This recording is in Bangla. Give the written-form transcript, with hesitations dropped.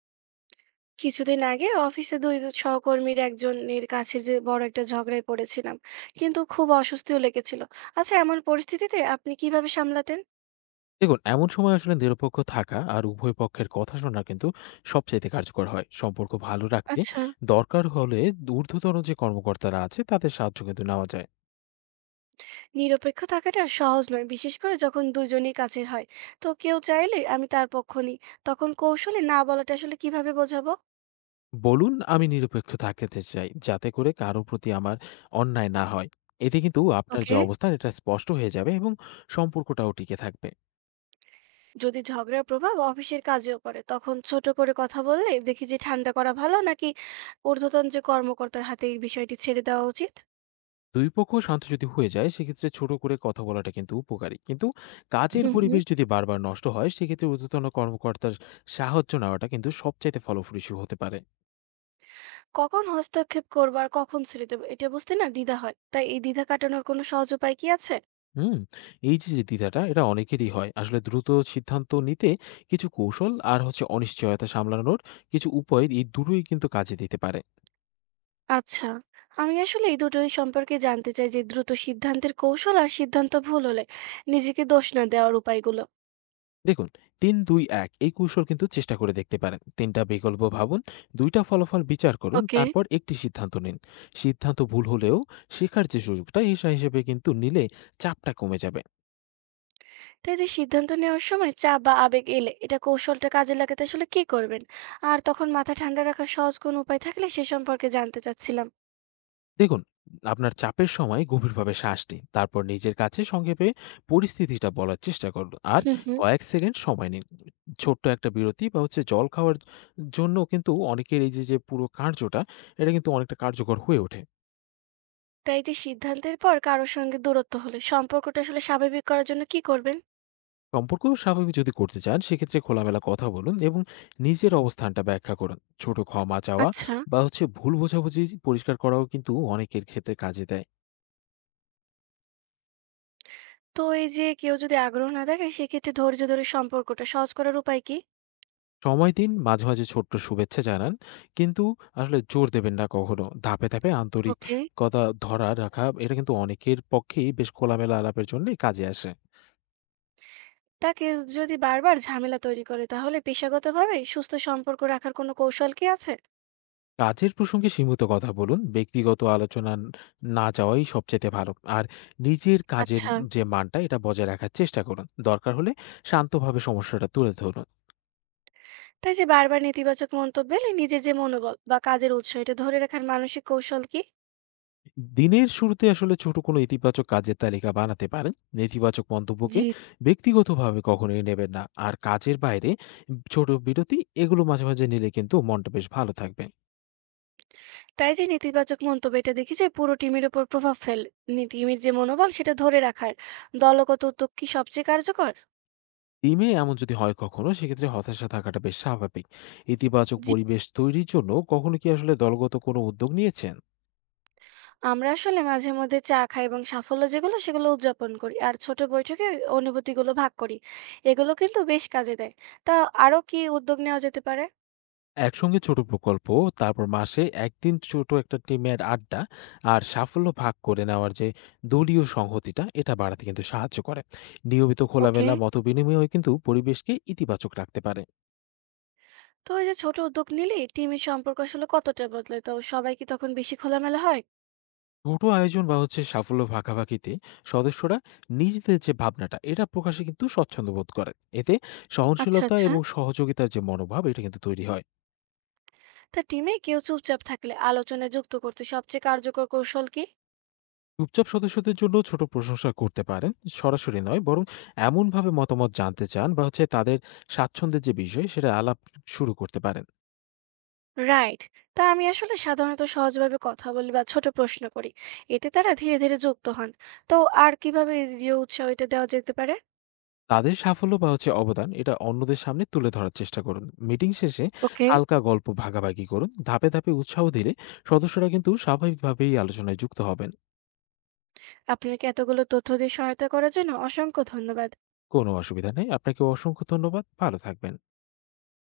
কিছুদিন আগে অফিসে দুই সহকর্মীর একজনের কাছে যে বড় একটা ঝগড়ায় পড়েছিলাম, কিন্তু খুব অস্বস্তিও লেগেছিল। আচ্ছা, এমন পরিস্থিতিতে আপনি কিভাবে সামলাতেন? দেখুন, এমন সময় আসলে নিরপেক্ষ থাকা আর উভয় পক্ষের কথা শোনা কিন্তু সবচাইতে কার্যকর হয়। সম্পর্ক ভালো রাখতে আচ্ছা। দরকার হলে ঊর্ধ্বতন যে কর্মকর্তারা আছে তাদের সাহায্য কিন্তু নেওয়া যায়। নিরপেক্ষ থাকাটা সহজ নয়, বিশেষ করে যখন দুজনই কাছের হয়। তো কেউ চাইলে আমি তার পক্ষ নিই, তখন কৌশলে না বলাটা আসলে কিভাবে বোঝাবো? বলুন, আমি নিরপেক্ষ থাকতে চাই যাতে করে কারো প্রতি আমার অন্যায় না হয়। এতে কিন্তু আপনার যে ওকে। অবস্থান এটা স্পষ্ট হয়ে যাবে এবং সম্পর্কটাও টিকে থাকবে। যদি ঝগড়ার প্রভাব অফিসের কাজেও পড়ে তখন ছোট করে কথা বললে দেখি যে ঠান্ডা করা ভালো, নাকি ঊর্ধ্বতন যে কর্মকর্তার হাতে এই বিষয়টি ছেড়ে দেওয়া উচিত? দুই পক্ষ শান্ত যদি হয়ে যায় সেক্ষেত্রে ছোট করে কথা বলাটা কিন্তু উপকারী, কিন্তু কাজের পরিবেশ হুম। যদি বারবার নষ্ট হয় সেক্ষেত্রে ঊর্ধ্বতন কর্মকর্তার সাহায্য নেওয়াটা কিন্তু সবচাইতে ফলপ্রসূ হতে পারে। কখন হস্তক্ষেপ করবো আর কখন ছেড়ে দেবো এটা বুঝতে না দ্বিধা হয়, তাই এই দ্বিধা কাটানোর কোনো সহজ উপায় কি আছে? হুম। এই যে যে দ্বিধাটা এটা অনেকেরই হয়। আসলে দ্রুত সিদ্ধান্ত নিতে কিছু কৌশল আর হচ্ছে অনিশ্চয়তা সামলানোর কিছু উপায়, এই দুটোই কিন্তু কাজে দিতে পারে। আচ্ছা। আমি আসলে এই দুটোই সম্পর্কে জানতে চাই যে দ্রুত সিদ্ধান্তের কৌশল আর সিদ্ধান্ত ভুল হলে নিজেকে দোষ না দেওয়ার উপায়গুলো। দেখুন, ৩-২-১ এই কৌশল কিন্তু চেষ্টা করে দেখতে পারেন। ৩ টা বিকল্প ভাবুন, ২ টা ফলাফল বিচার করুন, ওকে। তারপর একটি সিদ্ধান্ত নিন। সিদ্ধান্ত ভুল হলেও শেখার যে সুযোগটা হিসেবে কিন্তু নিলে চাপটা কমে যাবে। তাই যে সিদ্ধান্ত নেওয়ার সময় চাপ বা আবেগ এলে এটা কৌশলটা কাজে লাগাতে আসলে কি করবেন? আর তখন মাথা ঠান্ডা রাখার সহজ কোন উপায় থাকলে সে সম্পর্কে জানতে চাচ্ছিলাম। দেখুন, আপনার চাপের সময় গভীরভাবে শ্বাস নিন। তারপর নিজের কাছে সংক্ষেপে পরিস্থিতিটা বলার চেষ্টা করুন। আর হুম, হুম। কয়েক সেকেন্ড সময় নিন। ছোট্ট একটা বিরতি বা হচ্ছে জল খাওয়ার জন্য কিন্তু অনেকের এই যে পুরো কার্যটা, এটা কিন্তু অনেকটা কার্যকর হয়ে ওঠে। তাই যে সিদ্ধান্তের পর কারোর সঙ্গে দূরত্ব হলে সম্পর্কটা আসলে স্বাভাবিক করার জন্য কি করবেন? সম্পর্ক স্বাভাবিক যদি করতে চান সেক্ষেত্রে খোলামেলা কথা বলুন এবং নিজের অবস্থানটা ব্যাখ্যা করুন। ছোট ক্ষমা চাওয়া আচ্ছা। বা হচ্ছে ভুল বোঝাবুঝি পরিষ্কার করাও কিন্তু অনেকের ক্ষেত্রে কাজে দেয়। তো এই যে কেউ যদি আগ্রহ না দেখায় সেক্ষেত্রে ধৈর্য ধরে সম্পর্কটা সহজ করার উপায় কি? সময় দিন, মাঝে মাঝে ছোট্ট শুভেচ্ছা জানান, কিন্তু আসলে জোর দেবেন না কখনো। ধাপে ধাপে ওকে। আন্তরিকতা ধরা রাখা, এটা কিন্তু অনেকের পক্ষেই বেশ খোলামেলা আলাপের জন্য কাজে আসে। তাকে যদি বারবার ঝামেলা তৈরি করে তাহলে পেশাগতভাবে সুস্থ সম্পর্ক রাখার কোনো কৌশল কি আছে? কাজের প্রসঙ্গে সীমিত কথা বলুন। ব্যক্তিগত আলোচনা না যাওয়াই সবচাইতে ভালো। আর নিজের কাজের আচ্ছা। যে মানটা এটা বজায় রাখার চেষ্টা করুন। দরকার হলে শান্তভাবে সমস্যাটা তুলে ধরুন। তাই যে বারবার নেতিবাচক মন্তব্য এলে নিজের যে মনোবল বা কাজের উৎস এটা ধরে রাখার মানসিক কৌশল কি? দিনের শুরুতে আসলে ছোট কোনো ইতিবাচক কাজের তালিকা বানাতে পারেন। নেতিবাচক মন্তব্যকে জি। ব্যক্তিগতভাবে কখনোই নেবেন না। আর কাজের বাইরে ছোট বিরতি, এগুলো মাঝে মাঝে নিলে কিন্তু মনটা বেশ ভালো থাকবে। তাই যে নেতিবাচক মন্তব্য এটা দেখি যে পুরো টিমের উপর প্রভাব ফেল টিমের যে মনোবল সেটা ধরে রাখার দলগত উদ্যোগ কি সবচেয়ে কার্যকর? টিমে এমন যদি হয় কখনো সেক্ষেত্রে হতাশা থাকাটা বেশ স্বাভাবিক। ইতিবাচক জি। পরিবেশ তৈরির জন্য কখনো কি আসলে দলগত কোনো উদ্যোগ নিয়েছেন? আমরা আসলে মাঝে মধ্যে চা খাই এবং সাফল্য যেগুলো সেগুলো উদযাপন করি আর ছোট বৈঠকে অনুভূতিগুলো ভাগ করি। এগুলো কিন্তু বেশ কাজে দেয়। তা আরো কি উদ্যোগ নেওয়া যেতে পারে? একসঙ্গে ছোট প্রকল্প, তারপর মাসে ১ দিন ছোট একটা টিমের আড্ডা আর সাফল্য ভাগ করে নেওয়ার যে দলীয় সংহতিটা, এটা বাড়াতে কিন্তু সাহায্য করে। নিয়মিত ওকে। খোলামেলা মতবিনিময়ও কিন্তু পরিবেশকে ইতিবাচক রাখতে পারে। তো এই যে ছোট উদ্যোগ নিলে টিমের সম্পর্ক আসলে কতটা বদলে, তো সবাই কি তখন বেশি খোলামেলা হয়? ছোট আয়োজন বা হচ্ছে সাফল্য ভাগাভাগিতে সদস্যরা নিজেদের যে ভাবনাটা এটা প্রকাশে কিন্তু স্বচ্ছন্দ বোধ করে। এতে আচ্ছা, সহনশীলতা আচ্ছা। এবং সহযোগিতার যে মনোভাব, এটা কিন্তু তৈরি হয়। তা টিমে কেউ চুপচাপ থাকলে আলোচনায় যুক্ত করতে সবচেয়ে কার্যকর কৌশল কি? চুপচাপ সদস্যদের জন্য ছোট প্রশংসা করতে পারেন। সরাসরি নয়, বরং এমনভাবে মতামত জানতে চান বা হচ্ছে তাদের স্বাচ্ছন্দ্যের যে বিষয় সেটা আলাপ শুরু করতে পারেন। রাইট। তা আমি আসলে সাধারণত সহজভাবে কথা বলি বা ছোট প্রশ্ন করি, এতে তারা ধীরে ধীরে যুক্ত হন। তো আর কিভাবে এই যে উৎসাহ এটা দেওয়া যেতে পারে? তাদের সাফল্য বা হচ্ছে অবদান এটা অন্যদের সামনে তুলে ধরার চেষ্টা করুন। মিটিং শেষে ওকে. হালকা গল্প ভাগাভাগি করুন। ধাপে ধাপে উৎসাহ দিলে সদস্যরা কিন্তু স্বাভাবিকভাবেই আলোচনায় যুক্ত হবেন। আপনাকে এতগুলো তথ্য দিয়ে সহায়তা করার জন্য অসংখ্য ধন্যবাদ। কোনো অসুবিধা নেই। আপনাকে অসংখ্য ধন্যবাদ। ভালো থাকবেন।